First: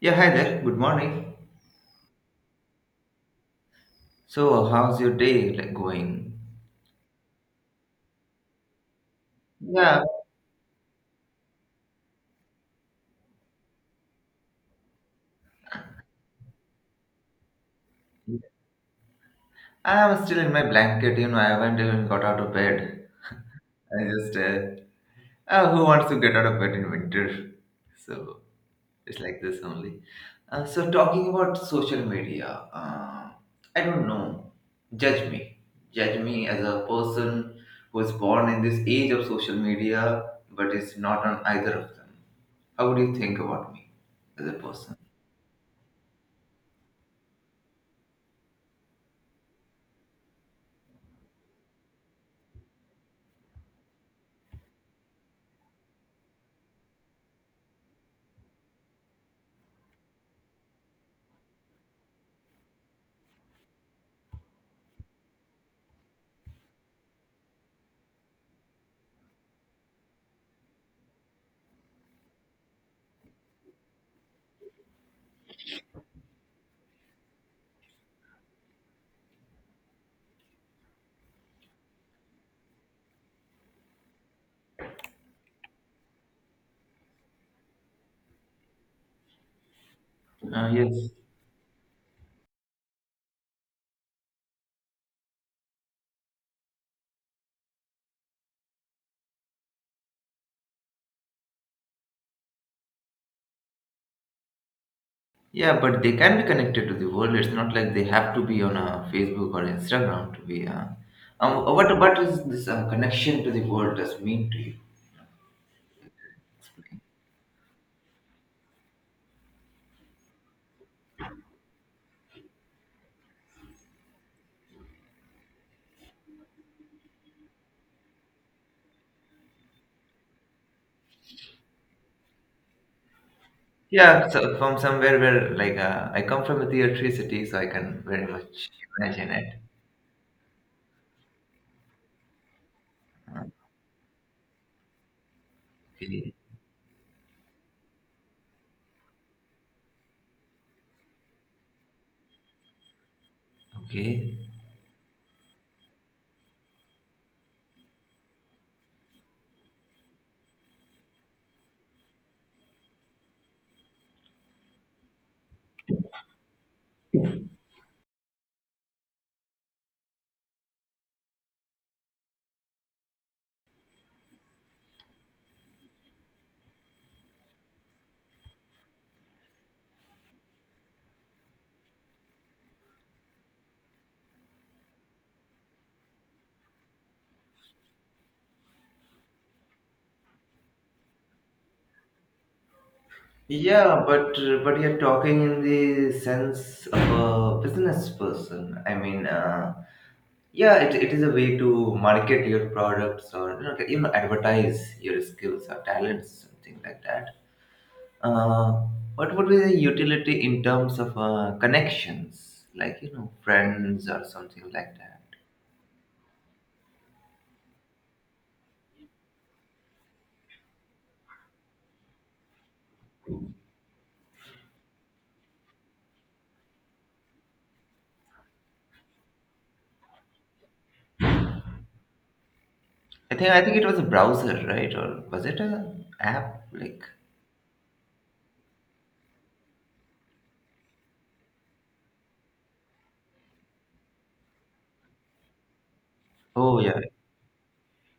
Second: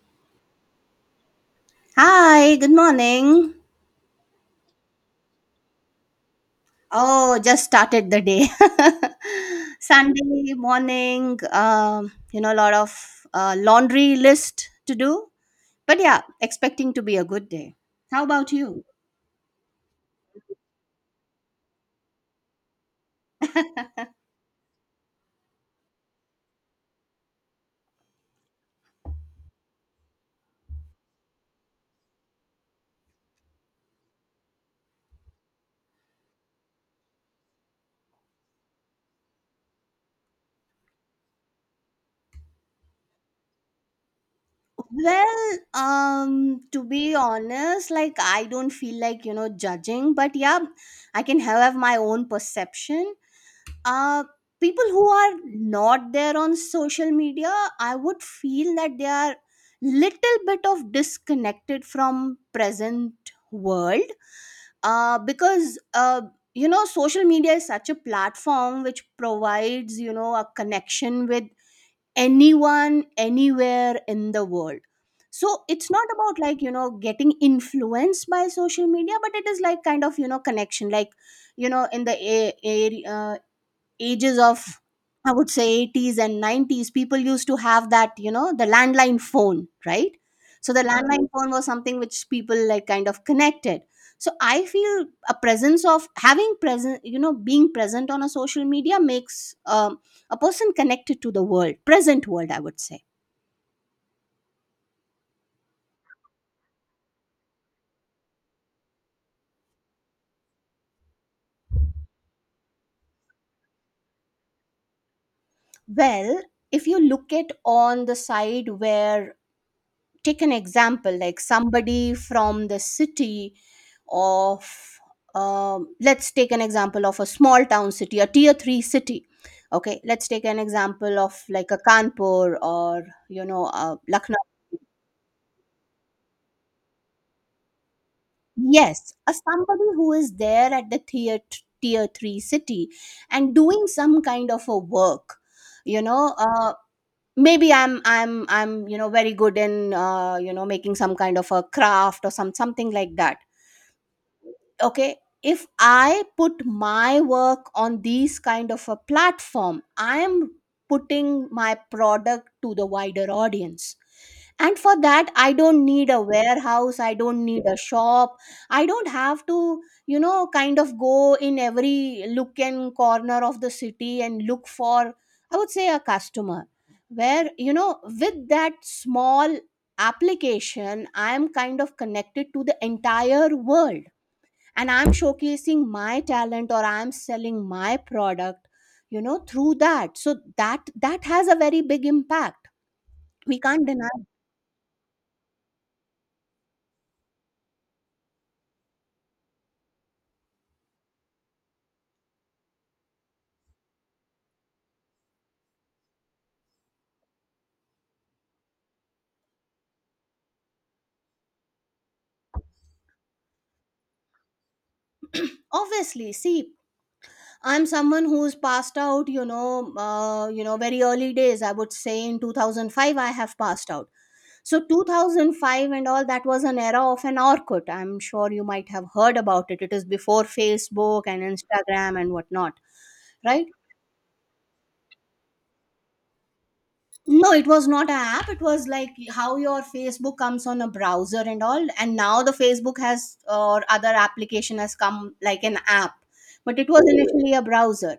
Yeah, hi there. Good morning. Hi, good morning. So, how's your day like, going? Oh, just started the day. Yeah, Sunday morning, a lot of laundry list to do. But yeah, expecting to be a good day. How about you? I'm still in my blanket. I haven't even got out of bed. I just, uh, who wants to get out of bed in winter? So it's like this only. So talking about social media, uh, I don't know. Judge me, judge me as a person who is born in this age of social media, but is not on either of them. How would you think about me as a person? Well, to be honest, I don't feel like judging, but yeah, I can have my own perception. uh People who are not there on social media, I would feel that they are little bit of disconnected from present world, because social media is such a platform which provides, you know, a connection with anyone anywhere in the world. So it's not about getting influenced by social media, but it is like kind of, you know, connection. Like, in the area, ages of, I would say, 80s and 90s, people used to have that, you know, the landline phone, right? So the Yes. landline phone was something which people like kind of connected. So I feel a presence of having present, you know, being present on a social media makes a person connected to the world, present world, I would say. Yeah, but they can be connected to the world. It's not like they have to be on a Facebook or Instagram to be. What is this connection to the world does mean to you? Well, if you look at on the side where, take an example like somebody from the city of, let's take an example of a small town city, a tier 3 city. Okay, let's take an example of like a Kanpur or, Yeah, Lucknow. so from somewhere where like I come from a tier three city, so I can very much Yes, imagine a it. somebody who is there at the tier 3 city Uh, and doing some kind of a work, you Okay, know uh, maybe I'm you know very good in, making some kind of a craft or something like that. okay. Okay, if I put my work on these kind of a platform, I am putting my product to the wider audience. And for that, I don't need a warehouse, I don't need a shop, I don't have to, you know, kind of go in every look and corner of the city and look for, I would say, a customer. Where, you know, with that small application, I am kind of connected to the entire world and I'm showcasing my talent or I'm selling my product, you know, through that. So that has a very big impact, we can't Yeah, deny. but you're talking in the sense of a business person. I mean, yeah, it is a way to market your products or you know, even advertise your skills or talents, something like that. Uh, what would be the utility in terms of connections, like friends or something like that? Obviously, see, I'm someone who's passed out, very early days, I would say, in 2005 I have passed out. So 2005 and all, that was an era of an Orkut. I'm sure you might have heard about it. It is before Facebook and Instagram and whatnot. I think I Right, think it was a browser, right? Or was it a app? Like, no, it was not an app. It was like how your Facebook comes on a browser and all, and now the Facebook has, or other application has come like an app, oh but it yeah, was initially a browser.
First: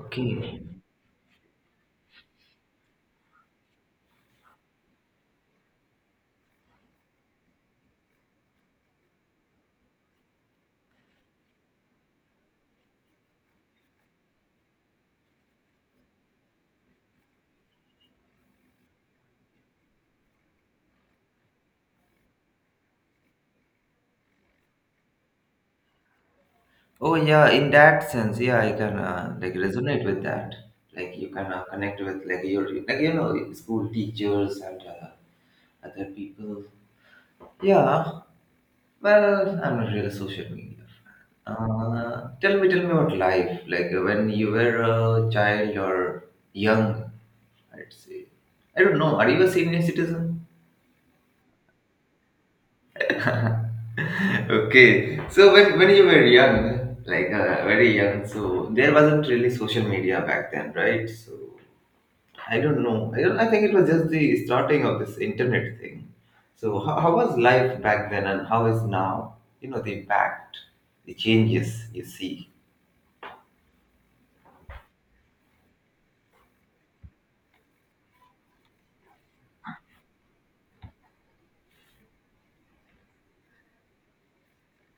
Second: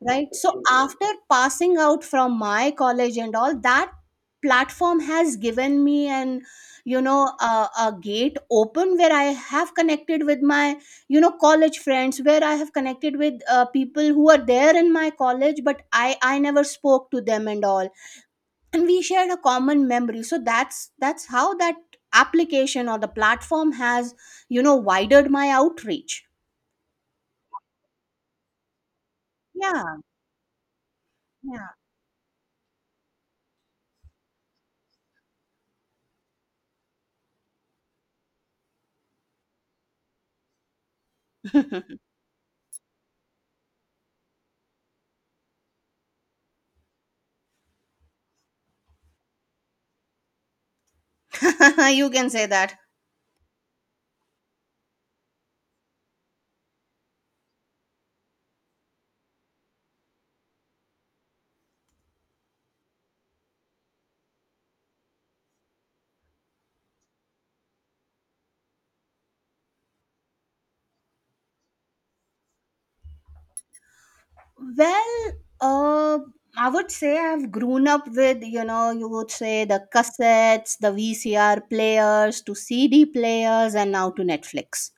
Right, so after passing out from my college and all, that platform has given me an, you know, a gate open where I have connected with my, you know, college friends, where I have connected with, people who are there in my college but I never spoke to them and all, and we shared a common memory. So that's how that application or the platform has, you know, widened my outreach. Oh yeah, in that sense, yeah, I can like Yeah. resonate with that. Like you can connect with like your like school teachers and other people. Yeah, well, I'm not really social media. Yeah. Tell me about life. Like when you were a child or young, I'd say. I don't know. Are you a senior citizen? You can say that. Okay, so when you were young, like very young, so there wasn't really social media back then, right? So I don't know. I, don't, I think it was just the starting of this internet thing. So how was life back then and how is now? The impact, the changes you see. Well uh I would say I've grown up with, you know, you would say, the cassettes, the VCR players, to CD players, and now to Netflix.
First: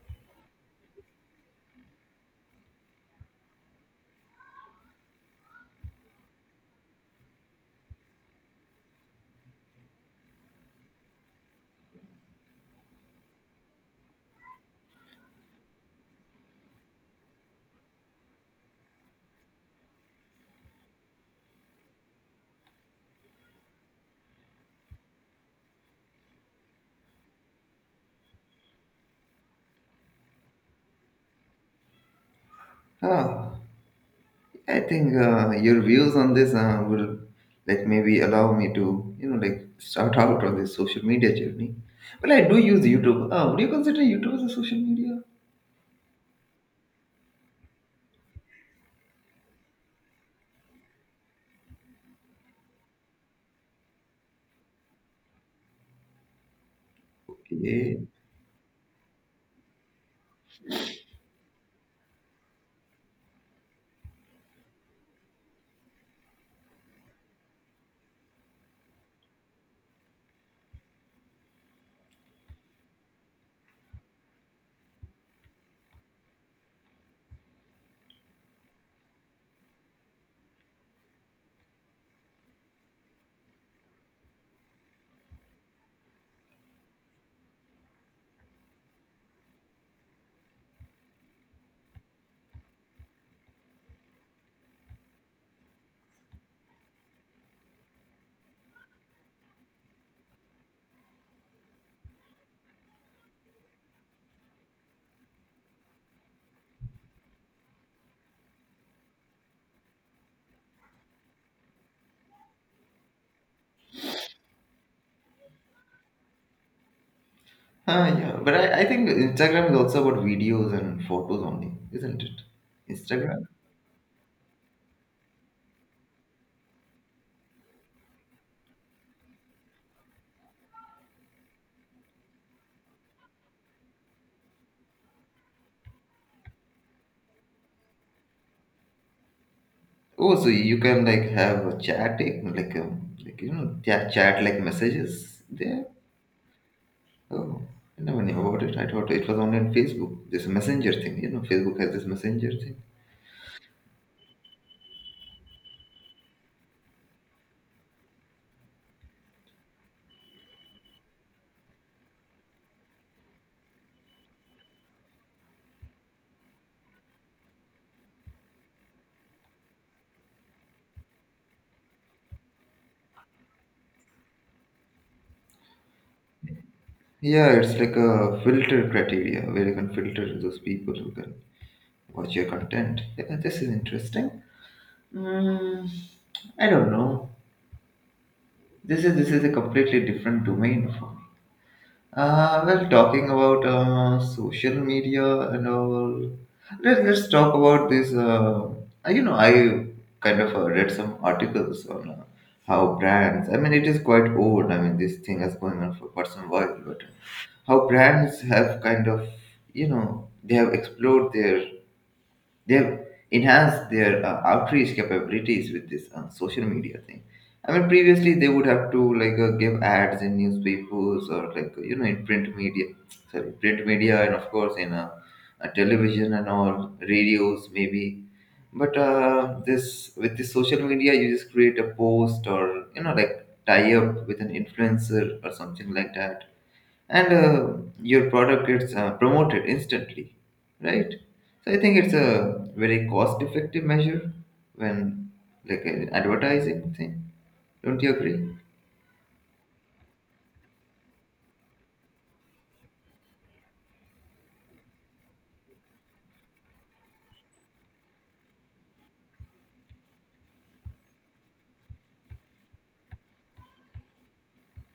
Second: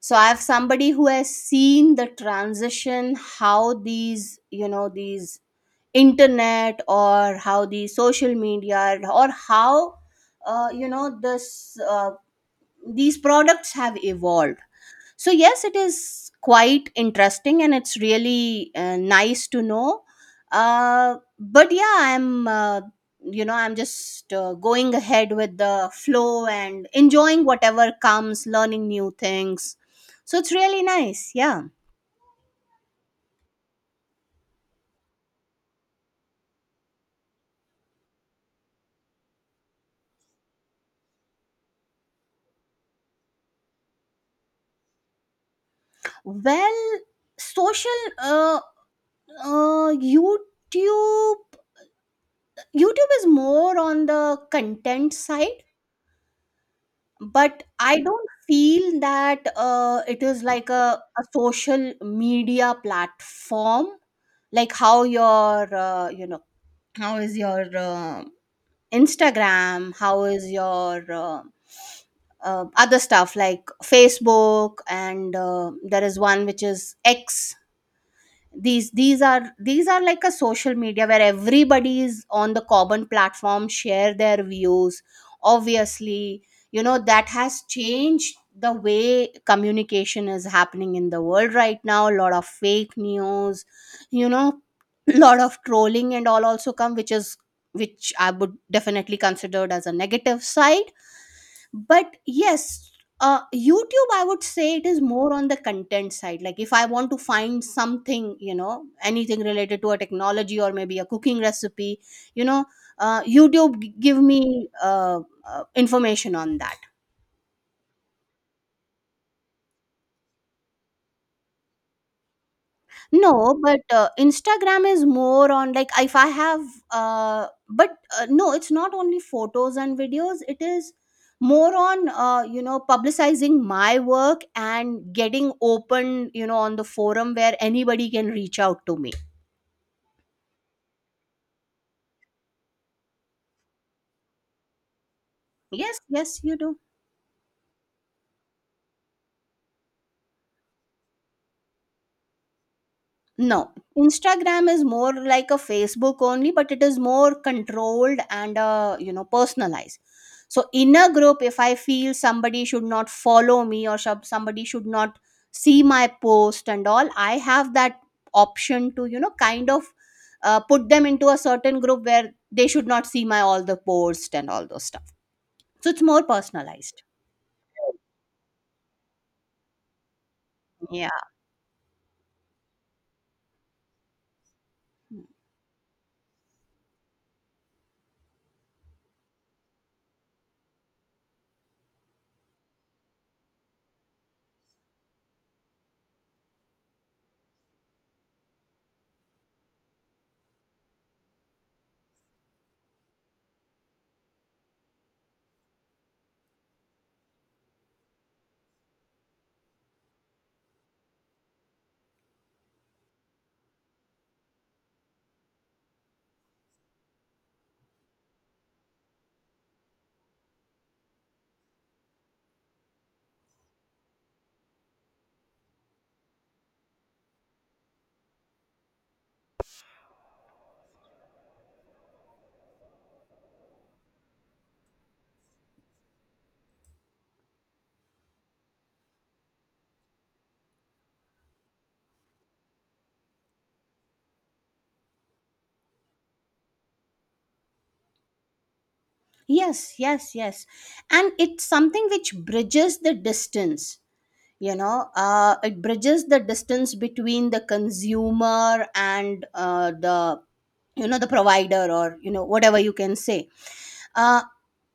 So I have, somebody who has seen the transition how these, you know, these internet, or how the social media, or how, you know this these products have evolved. So yes, it is quite interesting and it's really, nice to know. But yeah, I'm you know I'm just going ahead with the flow and enjoying whatever comes, learning new things. So it's really nice, yeah. Ah, I think your views on this will like maybe allow me to like start out on this social media journey. Well, I do use YouTube. Would you consider YouTube as a social media? Well social uh, uh youtube YouTube is more on the content side, but Yeah. I don't feel that it is like a social media platform, like how your, how is your, Instagram, how is your, other stuff like Facebook, and there is one which is X. These are like a social media where everybody is on the common platform, share their views. Obviously, you know, that has changed the way communication is happening in the world right now. A lot of fake news, you know, lot of trolling and all also come, which is which I would definitely considered as a negative side. But yes, YouTube, I would say, it is more on the content side. Like if I want to find something, you know, anything related to a technology or maybe a cooking recipe, you know, give me, information on that. Ah, yeah. But I think Instagram is also about videos and photos only, isn't it? Instagram. No, but Instagram is more on like if I have, but no, it's not only photos and videos. It is more on, you know, publicizing my work and getting open, you know, on the forum where anybody can reach out to me. Oh, so you can like have a chat, like chat like messages there. Yes, yes, you do. Oh, I never knew about it. I thought it was only on Facebook. This messenger thing, Facebook has this messenger thing. No, Instagram is more like a Facebook only, but it is more controlled and, you know, personalized. So in a group, if I feel somebody should not follow me, or somebody should not see my post and all, I have that option to, you know, kind of, put them into a certain group where they should not see my all the posts and all those stuff. So it's more personalized. Yeah, it's like a filter criteria where you can filter those people who Yeah. can watch your content. Yeah, this is interesting. Mm, I don't know. This is a completely different domain for me. Well, talking about social media and all, let's talk about this. I kind of read some articles on how brands, I mean, it is quite old. I mean, this thing has going on for quite some while, but how brands have kind of, you know, they have explored their they've enhanced their outreach capabilities with this social media thing. I mean, previously they would have to like give ads in newspapers or like in print media, sorry, print media, and of course in television and all radios maybe. But this with this social media, you just create a post or like tie up with an influencer or something like that and your product gets promoted instantly, right? So I think it's a very cost-effective measure when like an advertising thing. Don't you agree? Yes, yes, yes. And it's something which bridges the distance, you know, it bridges the distance between the consumer and, the, you know, the provider, or, you know, whatever you can say. uh,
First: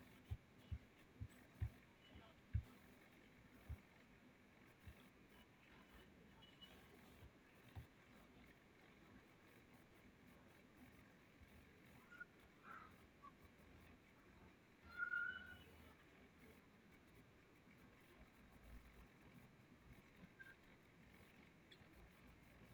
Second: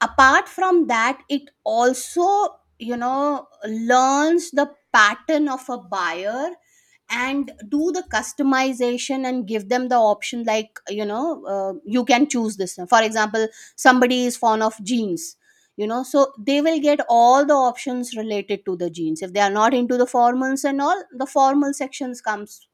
Apart from that, it also, you know, learns the pattern of a buyer, and do the customization and give them the option, like, you know, you can choose this. For example, somebody is fond of jeans, you know, so they will get all the options related to the jeans. If they are not into the formals and all, the formal sections comes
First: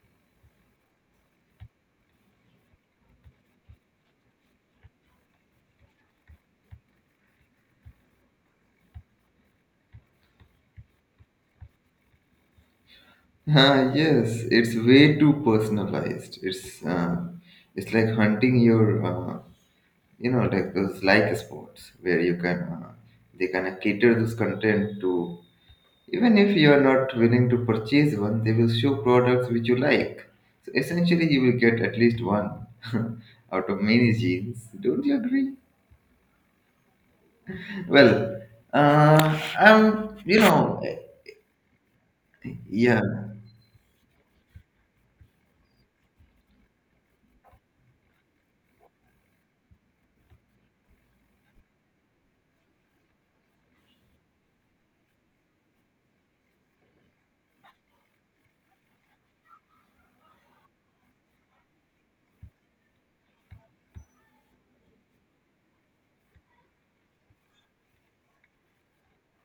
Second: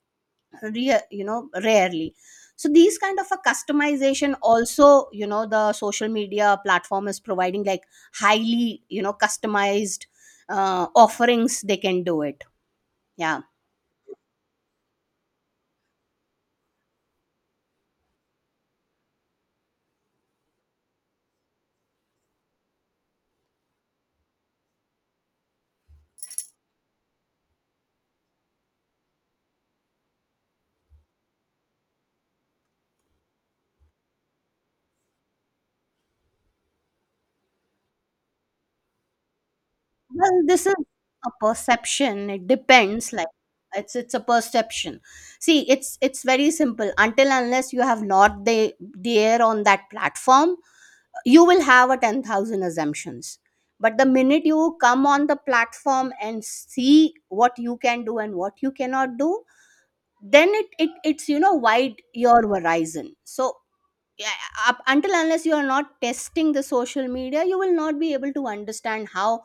you know, rarely. So these kind of a customization also, you know, the social media platform is providing. Like highly, you know, customized, offerings they can do it, yeah. Ah, yes, it's way too personalized. It's like hunting your like those like sports where you can they kind of cater this content to. Even if you are not willing to purchase one, they will show products which you like. So essentially, you will get at least one out of many jeans. Don't you agree? Well, uh, I'm, you Well, this is know, a perception. It depends. yeah. It's a perception. See, it's very simple. Until unless you have not the there on that platform, you will have a 10,000 assumptions. But the minute you come on the platform and see what you can do and what you cannot do, then it's you know wide your horizon. So yeah, up until unless you are not testing the social media, you will not be able to understand how,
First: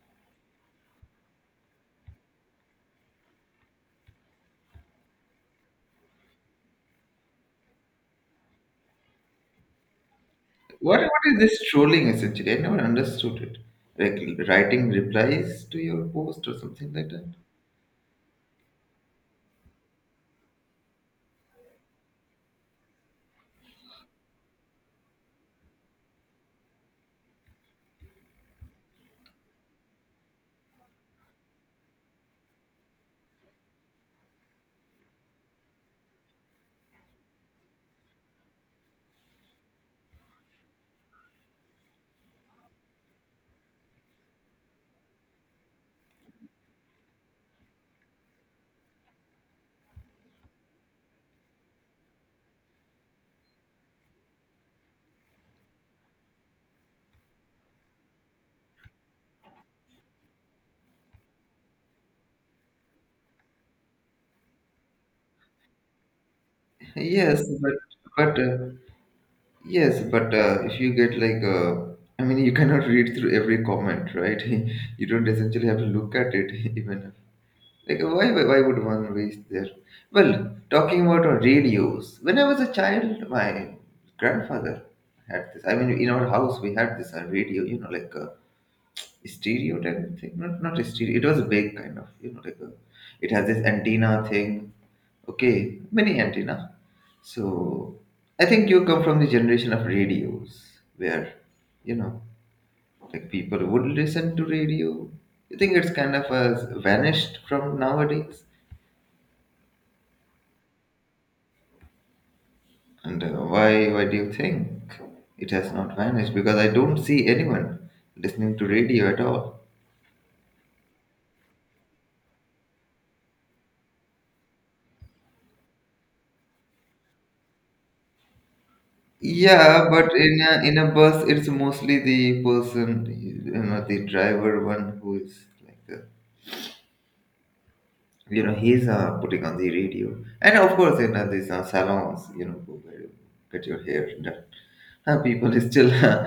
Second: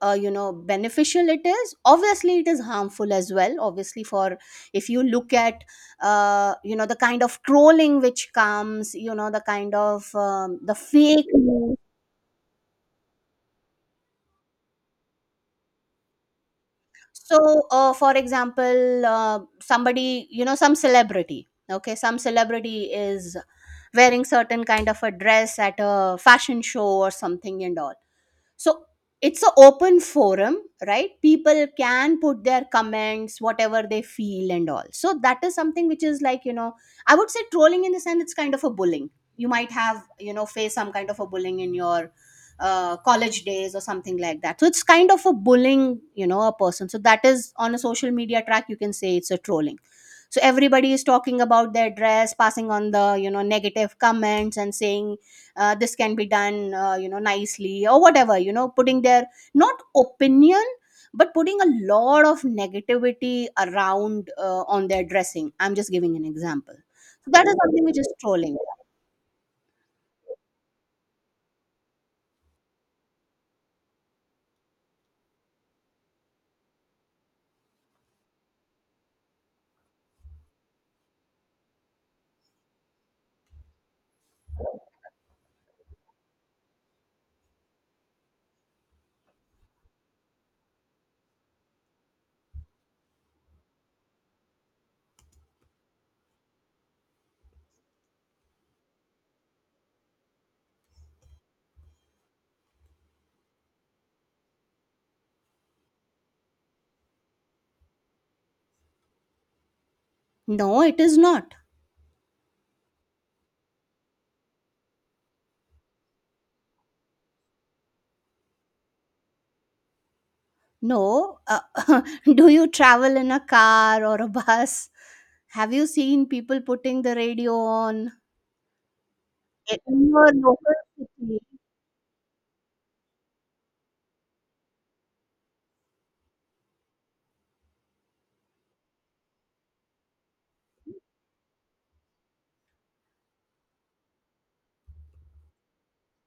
you know, beneficial it is. Obviously it is harmful as well, obviously, for, if you look at, you know, the kind of trolling which comes, you know, the kind of, the What fake what is this news. trolling essentially? I never understood it. Like writing replies to your post or something like that. So for example, somebody, you know, some celebrity, okay, some celebrity is wearing certain kind of a dress at a fashion show or something and all. So it's an open forum, right? People can put their comments whatever they feel and all. So that is something which is, like, you know, I would say trolling. In the sense, it's kind of a bullying. You might have, you know, face some kind of a bullying in your, college days or something like that. So it's kind of a bullying, you know, a person. So that is on a social media track, you can say it's a trolling. So everybody is talking about their dress, passing on the, you know, negative comments and saying, this can be done, you know, nicely or whatever, you know, putting their, not opinion, but putting a lot of negativity around, on their dressing. I'm just giving an example. So Yes, that is but something which is but uh, trolling. Yes, but if you get like, I mean, you cannot read through every comment, right? You don't essentially have to look at it, even like why would one waste their? Well, talking about our radios. When I was a child, my grandfather had this. I mean, in our house we had this radio, like a stereo type of thing. Not a stereo. It was a big kind of, like a. It has this antenna thing. Okay, mini antenna. So I think you come from the generation of radios where, you know, like people would listen to radio. You think it's kind of has vanished from nowadays? No, it is not. And why do you think it has not vanished? Because I don't see anyone listening to radio at all. No, do you travel in a car or a bus? Have you seen people putting the radio on Yeah, but in your local in a bus, city? it's mostly the person, the driver one who is like he's putting on the radio, and of course these salons where you get your hair done, people still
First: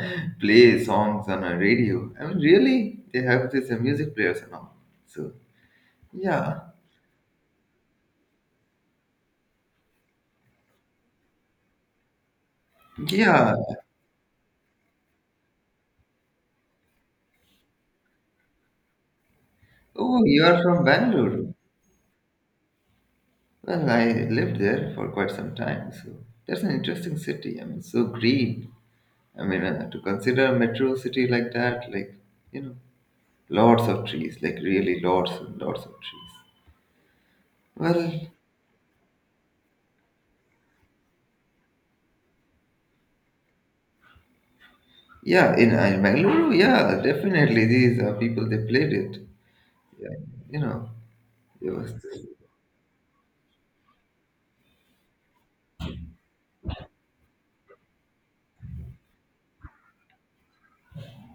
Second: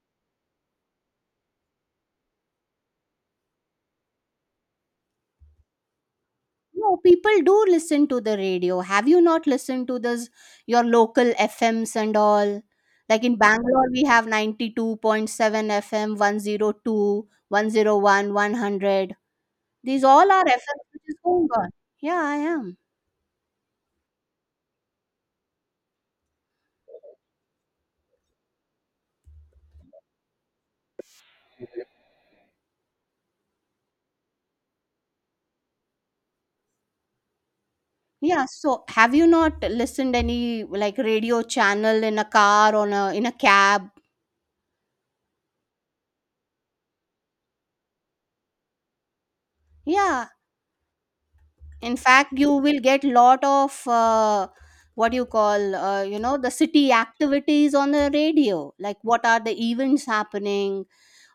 play songs on a radio. I mean, really they have these music players and all. So yeah, No, people do listen to the radio. Have you not listened to this your local FMs and all? Like in yeah. Bangalore, we have 92.7 FM, 102, 101, 100. These Oh, all you are are from FMs which is Bangalore. going on. Yeah, I am. Well, I lived there for quite some time. So that's an interesting city. I mean, so green. I mean, to consider a metro city like that, like you know lots of trees, like really lots and lots of trees. Well, Yeah, so have you not listened any like radio channel in a car, on a in a cab? yeah, in Mangalore, yeah, definitely. These are people they played it. Yeah, Yeah, you know, it was. in fact you will get lot of what you call the city activities on the radio, like what are the events happening.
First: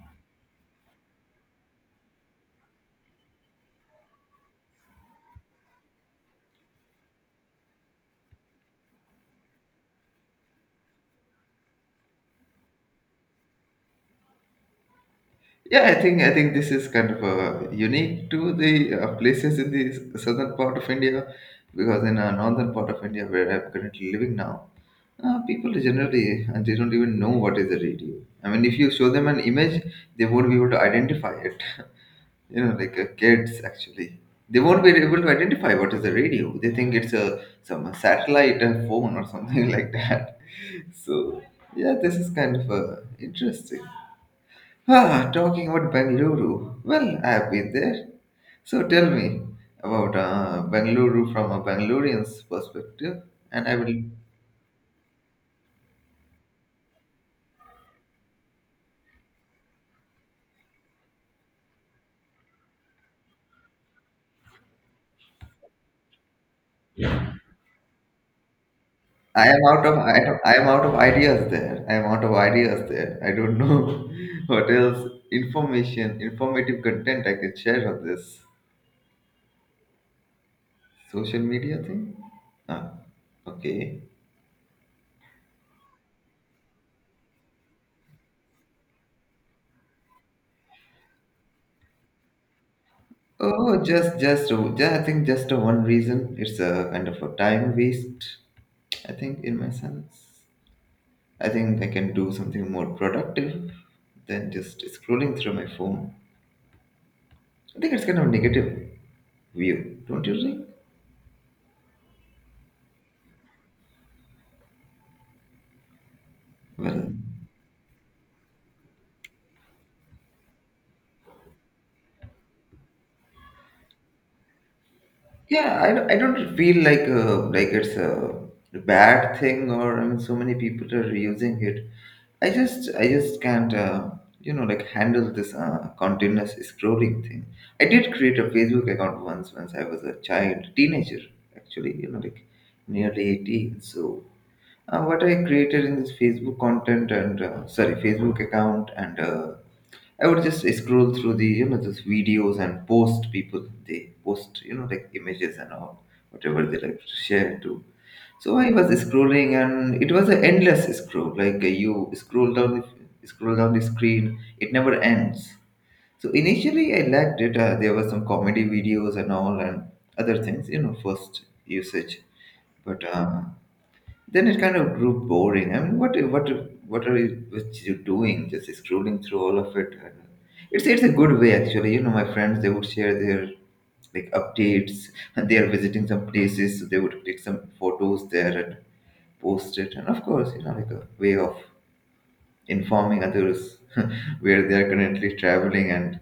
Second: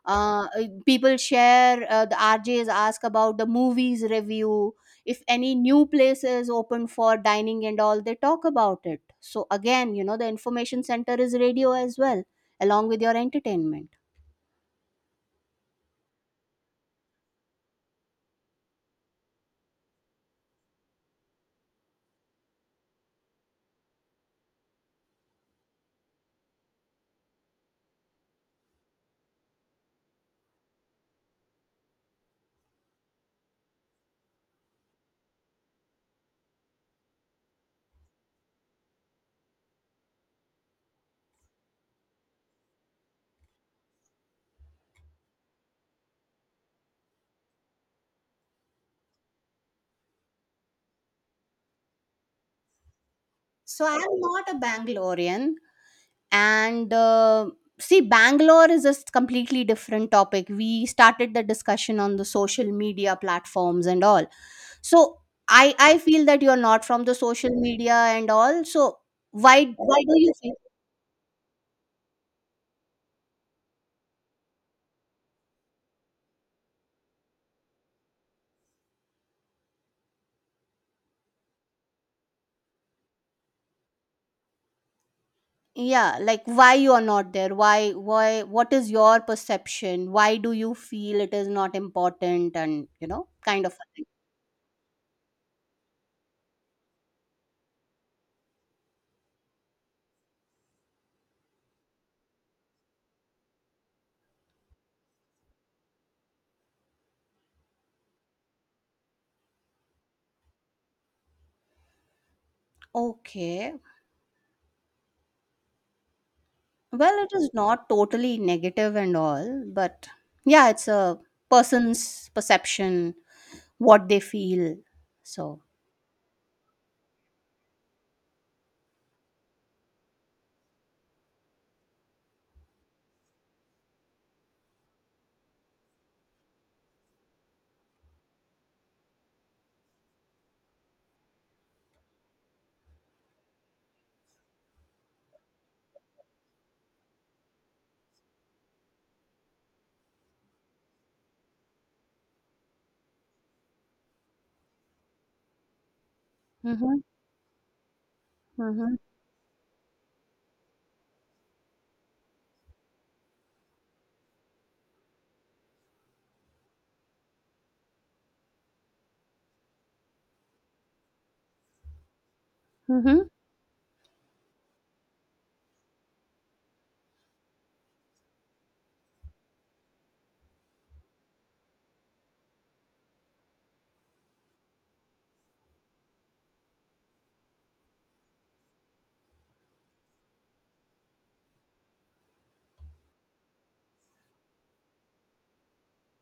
People share, the rjs ask about the movies review. If any new places open for dining and all, they talk about it. So again, you know, the information center is radio as well, along with your entertainment. Yeah, I think this is kind of unique to the places in the southern part of India, because in our northern part of India, where I'm currently living now, people generally they don't even know what is a radio. I mean, if you show them an image, they won't be able to identify it. Like kids actually, they won't be able to identify what is a radio. They think it's a some satellite phone or something like that. So yeah, this is kind of interesting. Ah, talking about Bengaluru, well, I have been there. So tell me about Bengaluru from a Bangalorean's perspective, and I So will, I'm not a bangalorean. And See, bangalore is a completely different topic. We started the discussion on the social media platforms and all, so I feel that you're not from the social media and all. So I why am out of, why I, do you do, feel? I am out of ideas there. I don't know what else information informative content I can share on this social media thing. Ah, okay. Yeah, like why you are not there? Why what is your perception? Why do you feel it is not important, and you know, kind of Oh, a thing. just yeah, I think just one reason. It's a kind of a time waste. I think in my sense, I think I can do something more productive than just scrolling through my phone. I think it's kind of a negative view, don't you think? Okay. Well. Well, it is not totally negative and all, but yeah, it's a person's perception, what they feel. So, Yeah, I don't feel like it's a bad thing or I mean so many people are using it. I just can't like handle this continuous scrolling thing. I did create a Facebook account once, once I was a child teenager actually, like nearly 18. So what I created in this Facebook content, and sorry, Facebook account, and I would just scroll through the those videos and post people they post like images and all, whatever they mm-hmm, like to share to. So I was mm-hmm, scrolling and it was an endless scroll. Like you scroll down the screen, it never ends. So initially I liked it. There were some comedy videos and all, and other things, first usage, but mm-hmm. Then it kind of grew boring. I mean, what you doing? Just scrolling through all of it. And it's a good way actually. My friends they would share their like updates, and they are visiting some places, so they would take some photos there and post it. And of course, like a way of informing others where they are currently traveling and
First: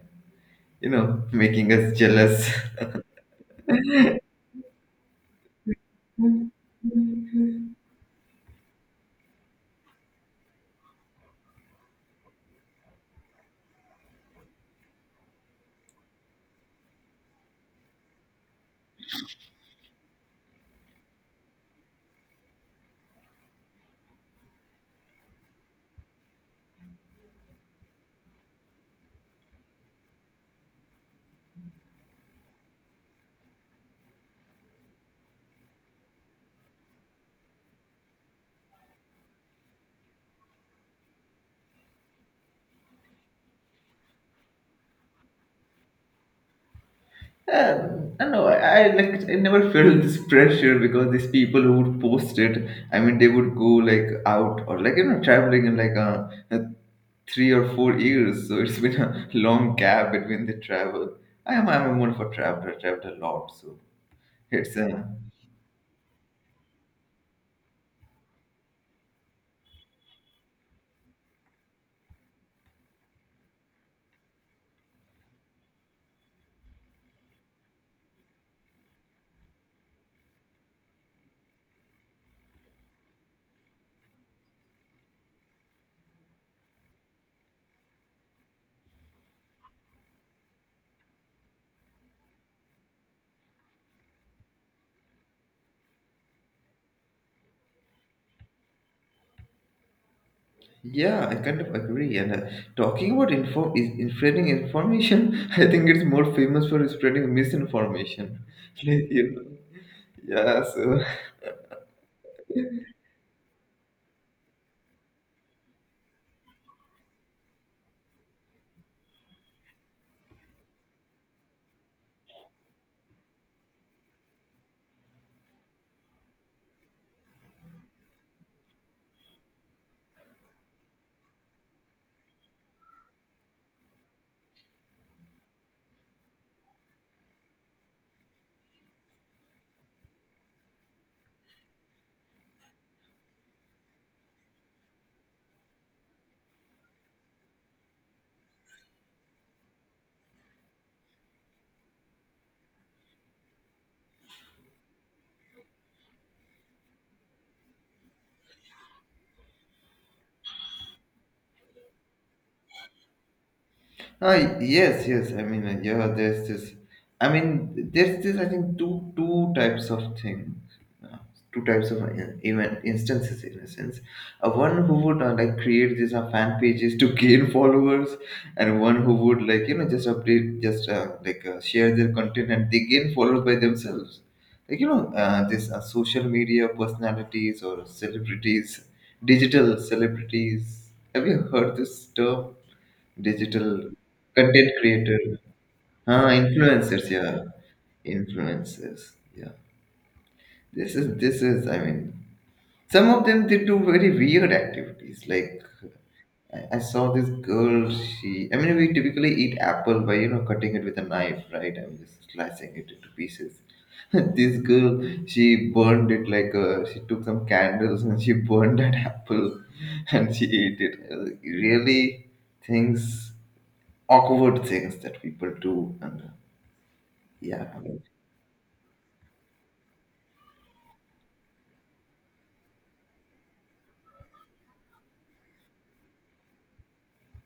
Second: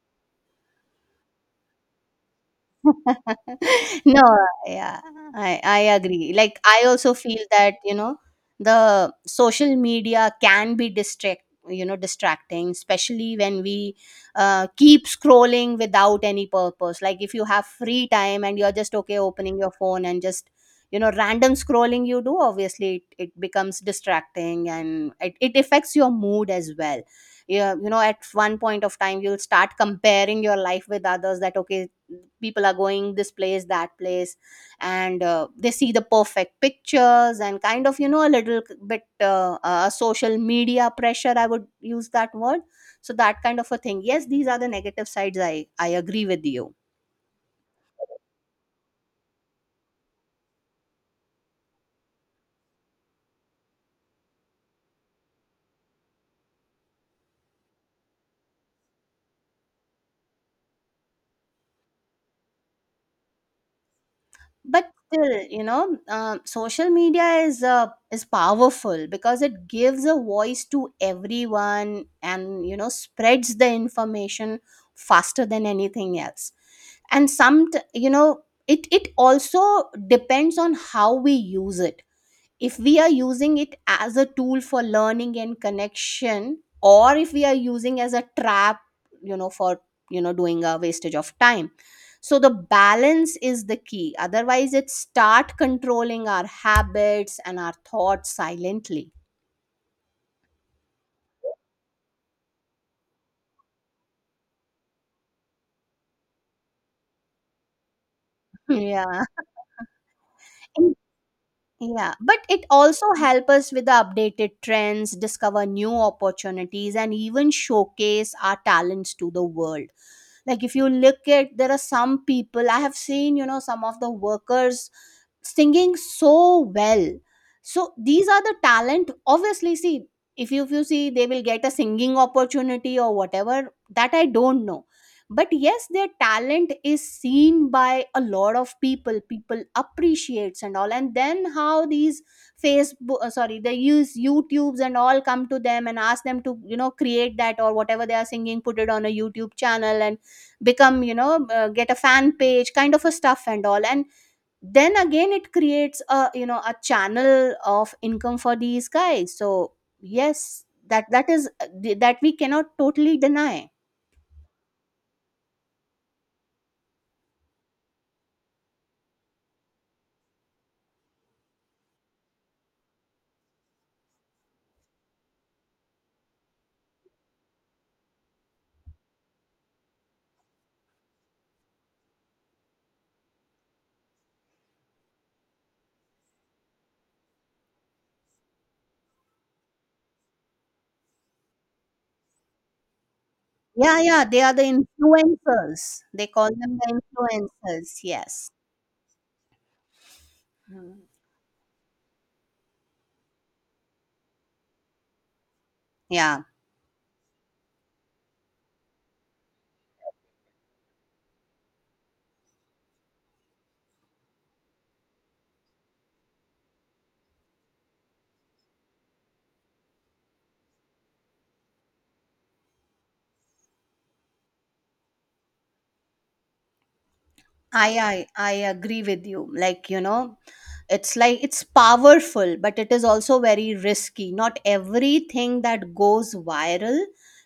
making us jealous. No, yeah, I agree. Like, I also feel that, you know, the social media can be distract you know, distracting, especially when we keep scrolling without any purpose. Like, if you have free time and you're just okay opening your phone and just, you know, random scrolling you do, obviously it becomes distracting, and it affects your mood as well. Yeah, you know, at one point of time, you'll start comparing your life with others. That okay, people are going this place, that place, and they see the perfect pictures, and kind of, you know, a little bit social media pressure, I would use that word. So that kind of a thing. Yes, these are the negative sides. I agree with you. Uh, I know. I like. I never felt this pressure because these people who would post it. I mean, they would go like out or like traveling in like uh, 3 or 4 years. So it's been a long gap between the travel. I am. I'm more of a traveler. I traveled a lot. So it's But still, you know, social media is, is powerful because it gives a voice to everyone, and you know, spreads the information faster than anything else. And you know, it also depends on how we use it. If we are using it as a tool for learning and connection, or if we are using as a trap, you know, for, you know, doing a wastage of time. So the balance is the key, otherwise it start controlling our habits and our thoughts silently. yeah. I kind of agree. And talking about spreading information. I think it's more famous for spreading misinformation. Like you Yeah. Yeah. And, So. yeah, but it also help us with the updated trends, discover new opportunities, and even showcase our talents to the world. Like, if you look at, there are some people, I have seen, you know, some of the workers singing so well. So these are the talent, obviously. See, if you see, they will get a singing opportunity or whatever, that I don't know. But yes, their talent is seen by a lot of people. People appreciates and all, and then how these facebook, sorry, they use youtubes and all, come to them and ask them to, you know, create that or whatever they are singing, put it on a youtube channel, and become, you know, get a fan page kind of a stuff and all. And then again, it creates a, you know, a channel of income for these guys. So yes, that is that we cannot totally deny. Ah, yes, yes. Yeah, there's this. I think two types of things, uh, two types of event instances in a sense. One who would like create these fan pages to gain followers, and one who would just update, just share their content, and they gain followers by themselves. This social media personalities or celebrities, digital celebrities. Have you heard this term? Digital Yeah, yeah, they are the content creator. influencers, Huh? they call them the Influencers, yeah. influencers, yes. Influencers. Yeah. this Mm. is this is some of them they do very weird activities. Like, Yeah, I saw this girl. She, we typically eat apple by cutting it with a knife, right? I mean, just slicing it into pieces. This girl, she burned it like a, she took some candles and she burned that apple, and she ate it. I was like, really? Things, awkward things that people do. And Yeah, I agree with you. Like, you know, it's like it's powerful, but it is also very risky. Not everything that goes viral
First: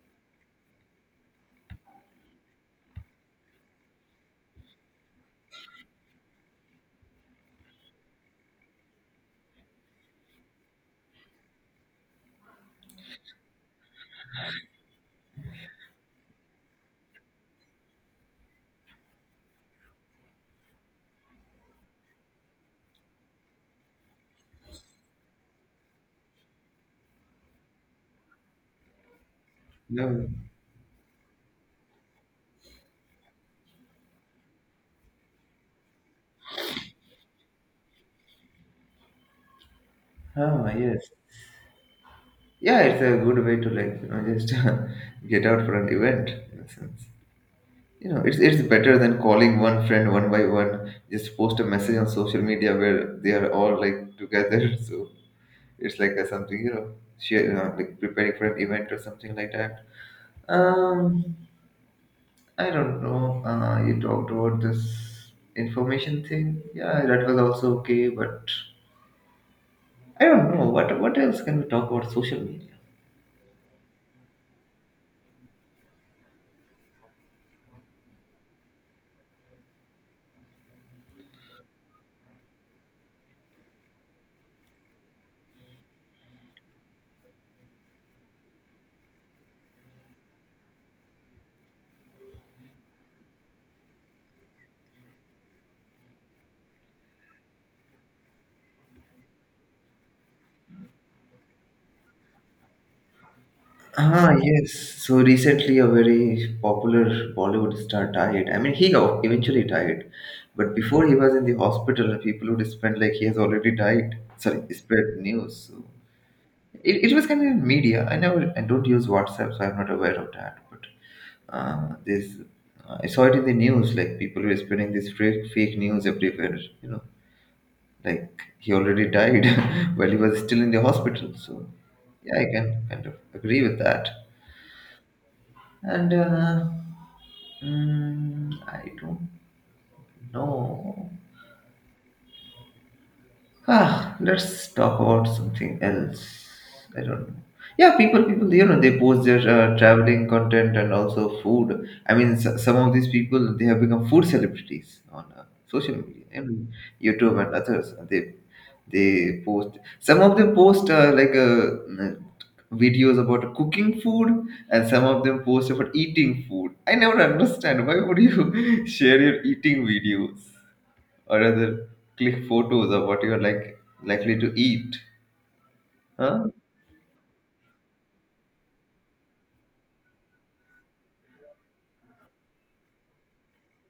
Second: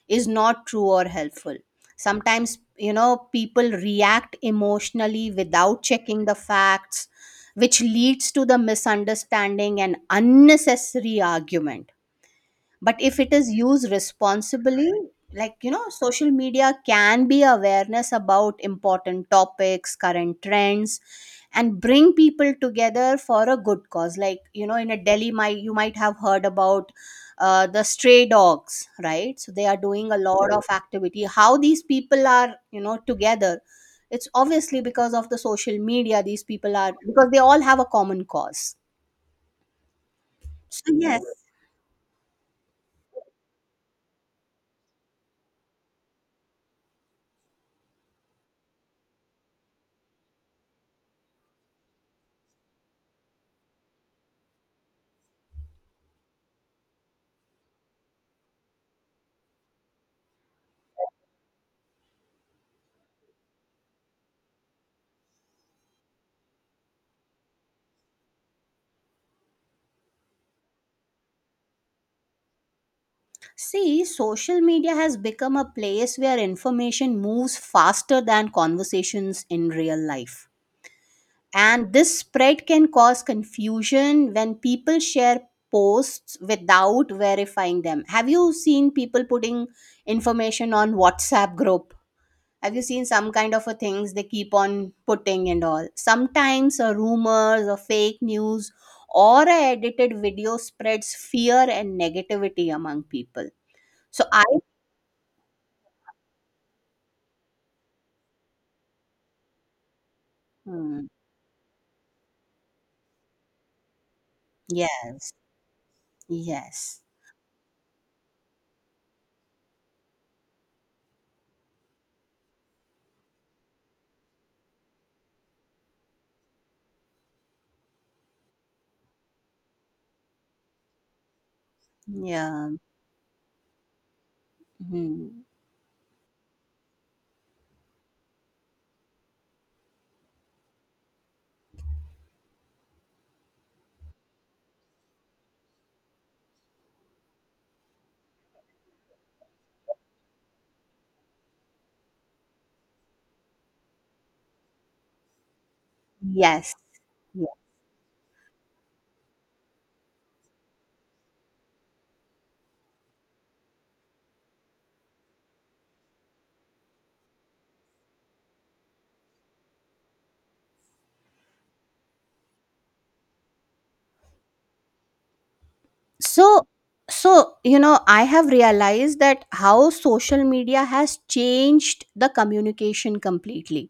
is not true or helpful. Sometimes, you know, people react emotionally without checking the facts, which leads to the misunderstanding and unnecessary argument. But if it is used responsibly, like you know, social media can be awareness about important topics, current trends, and bring people together for a good cause. Like, you know, in a delhi, my, you might have heard about, the stray dogs, right? So they are doing a no. lot of activity, how these people are, you know, together. It's obviously because of the social media, these people are, because they all have a common cause. Ah, So yes. yes. Yeah, it's a good way to just get out for an event in a sense. You know, it's better than calling one friend one by one. Just post a message on social media where they are all like together. So it's like a, something, you know, share, you know, like preparing for an event or something like that. um I don't know, you talked about this information thing. Yeah, that was also okay, but I don't know what else can we talk about social media. See, social media has become a place where information moves faster than conversations in real life. And this spread can cause confusion when people share posts without verifying them. Have you seen people putting information on WhatsApp group? Have you seen some kind of a things they keep on putting and all? Sometimes a rumors or fake news or a edited video spreads fear and negativity among people. So Ah, I. yes. So recently, a very popular Bollywood star died. I mean, he got- eventually died, but before Mm. he was in the hospital, people would spread like he has already died. Sorry, spread Yes. news. So Yes. it was kind of in media. I don't use WhatsApp, so I'm not aware of that. But this, I saw it in the news. Like people were spreading this fake news everywhere. You know. Like he already died while he was still in the hospital. So yeah, I Yeah. can kind of agree with that. Mhm. And uh, I don't know. Ah, let's talk about something else. I don't know. Yeah, you know, they post their traveling content and also food. I mean, s- some of these people they have become food celebrities on social media and Yes. YouTube Yeah. and others. They post. Some of them post videos about cooking food, and some of them post about eating food. I never understand why would you share your eating videos, or rather click photos of what you're like likely to eat. Huh? So, so you know, I have realized that how social media has changed the communication completely.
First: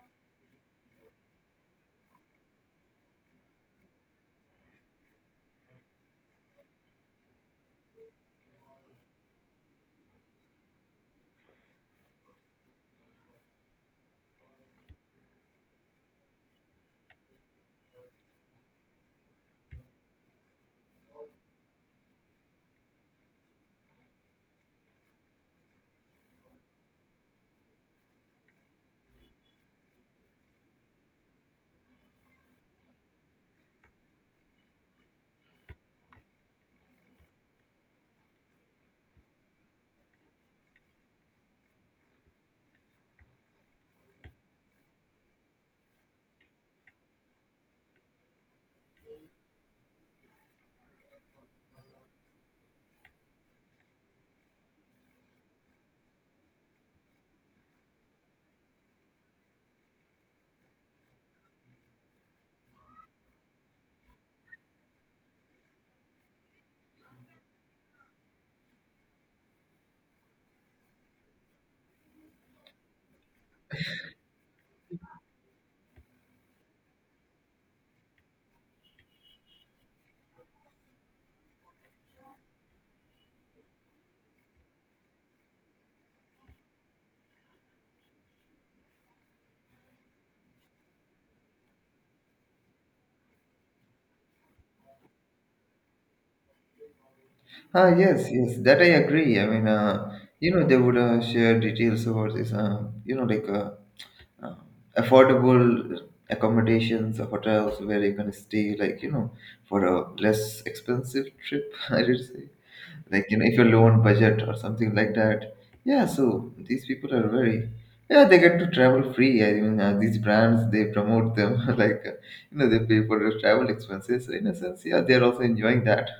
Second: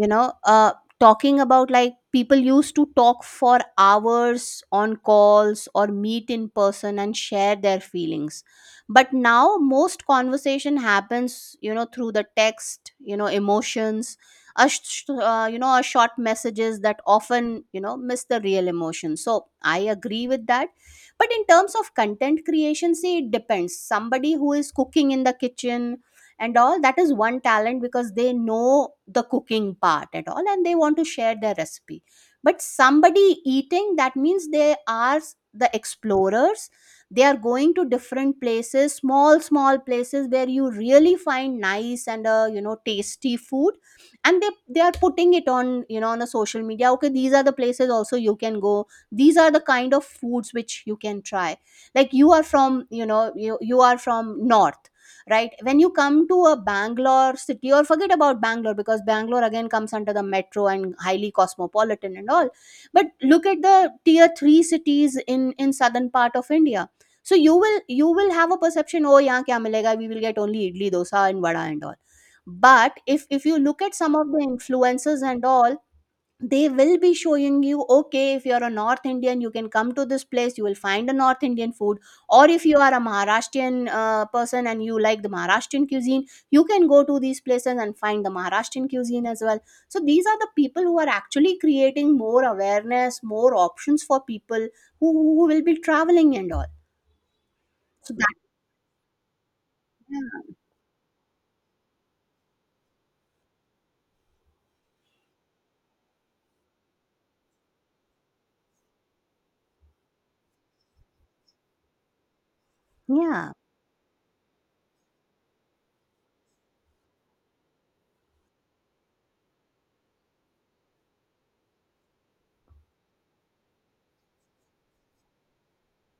You know talking about, like, people used to talk for hours on calls or meet in person and share their feelings. But now most conversation happens, you know, through the text, you know, emotions, you know, a short messages that often, you know, miss the real emotion. So I agree with that. But in terms of content creation, see, it depends. Somebody who is cooking in the kitchen and all, that is one talent because they know the cooking part at all, and they want to share their recipe. But somebody eating, that means they are the explorers. They are going to different places, small small places, where you really find nice and, you know, tasty food. And they are putting it on, you know, on a social media. Okay, these are the places also you can go, these are the kind of foods which you can try. Like, you are from, you know, you are from north, right? When you come to a bangalore city, or forget about bangalore, because bangalore again comes under the metro and highly cosmopolitan and all. But look at the tier 3 cities in southern part of india. So you will have a perception, oh yeah, kya milega, we will get only idli dosa and vada and all. But if you look at some of the influences and all, they will be showing you, okay, if you're a north indian, you can come to this place, you will find a north indian food. Or if you are a maharashtrian, person, and you like the maharashtrian cuisine, you can go to these places and find the maharashtrian cuisine as well. So these are the people who are actually creating more awareness, more options for people who will be traveling and all. Ah, So yes, that, yes, that I agree. You know, they would share details about this, uh, affordable accommodations, or hotels where you can stay, like, you know, for a less expensive trip, I would say. Like, you know, yeah. if you're low on budget or something like that. Yeah, so these people are very, yeah, they get to travel free. These brands they promote them, like uh, you know, they pay for their travel expenses. So in a sense, yeah, they're also enjoying that.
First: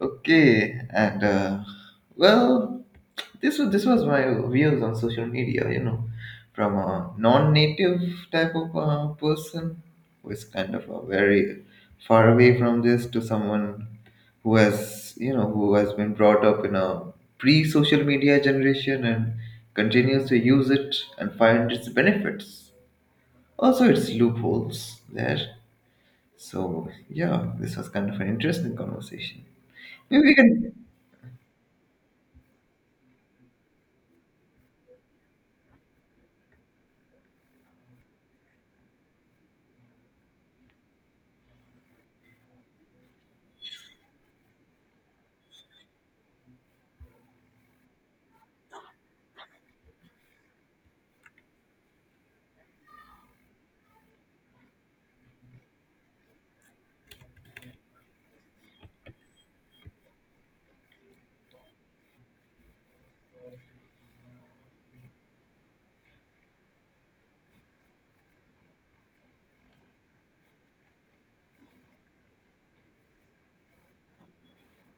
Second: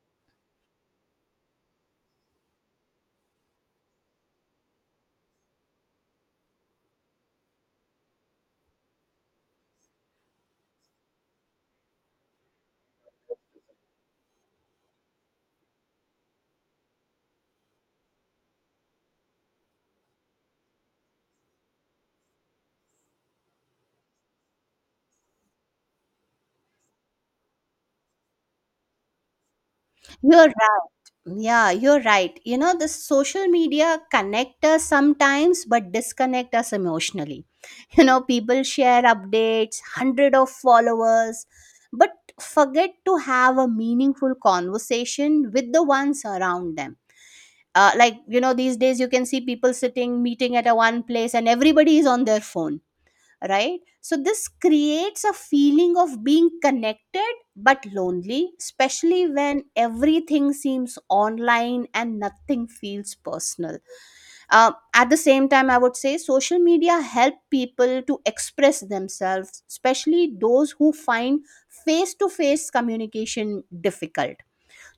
Okay, well, this was my views on social media. You know, from a non-native type of person who is kind of a very far away from this, to someone who has, you know, who has been brought up in a pre-social media generation and continues to use it and find its benefits. Also, its loopholes there. So yeah, this was kind of an interesting conversation. Maybe we You're can. right. Yeah, you're right. You know, the social media connect us sometimes, but disconnect us emotionally. You know, people share updates, hundred of followers, but forget to have a meaningful conversation with the ones around them. Like you know, these days you can see people sitting, meeting at a one place, and everybody is on their phone, right? So, this creates a feeling of being connected but lonely, especially when everything seems online and nothing feels personal. At the same time, I would say social media help people to express themselves, especially those who find face to face communication difficult.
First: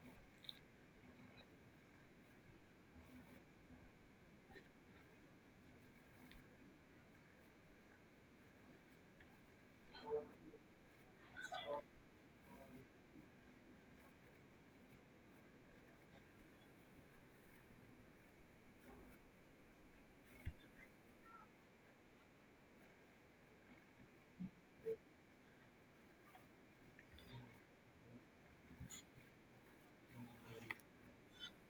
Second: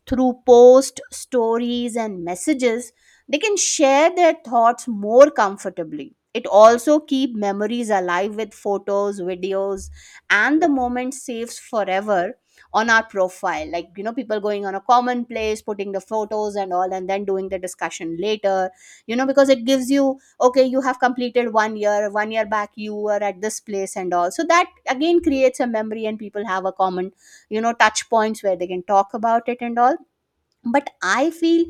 Through posts, stories, and messages, they can share their thoughts more comfortably. It also keep memories alive with photos, videos, and the moment saves forever on our profile. Like you know, people going on a common place, putting the photos and all, and then doing the discussion later. You know, because it gives you okay, you have completed one year. One year back, you were at this place and all. So that again creates a memory, and people have a common, you know, touch points where they can talk about it and all. But I feel,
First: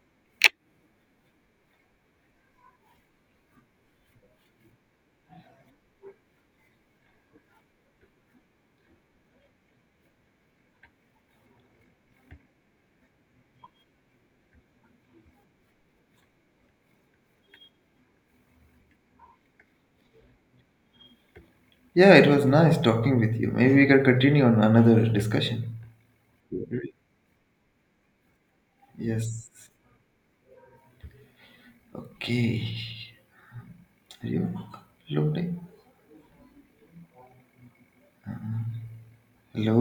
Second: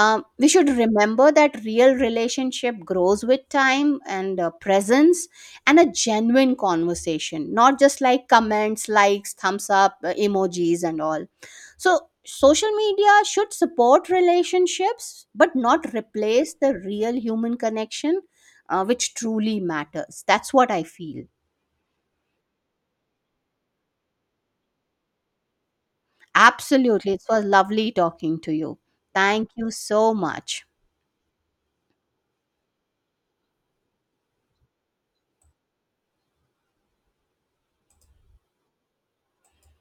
we should remember that real relationship grows with time and, presence, and a genuine conversation, not just like comments, likes, thumbs up, emojis and all. So social media should support relationships but not replace the real human connection, which truly matters. That's what I feel. Yeah, it was nice talking with you. Maybe we can continue on another discussion. Absolutely, it was lovely talking to you. Thank Yes. you so much. Okay. Are you uploading? Hello?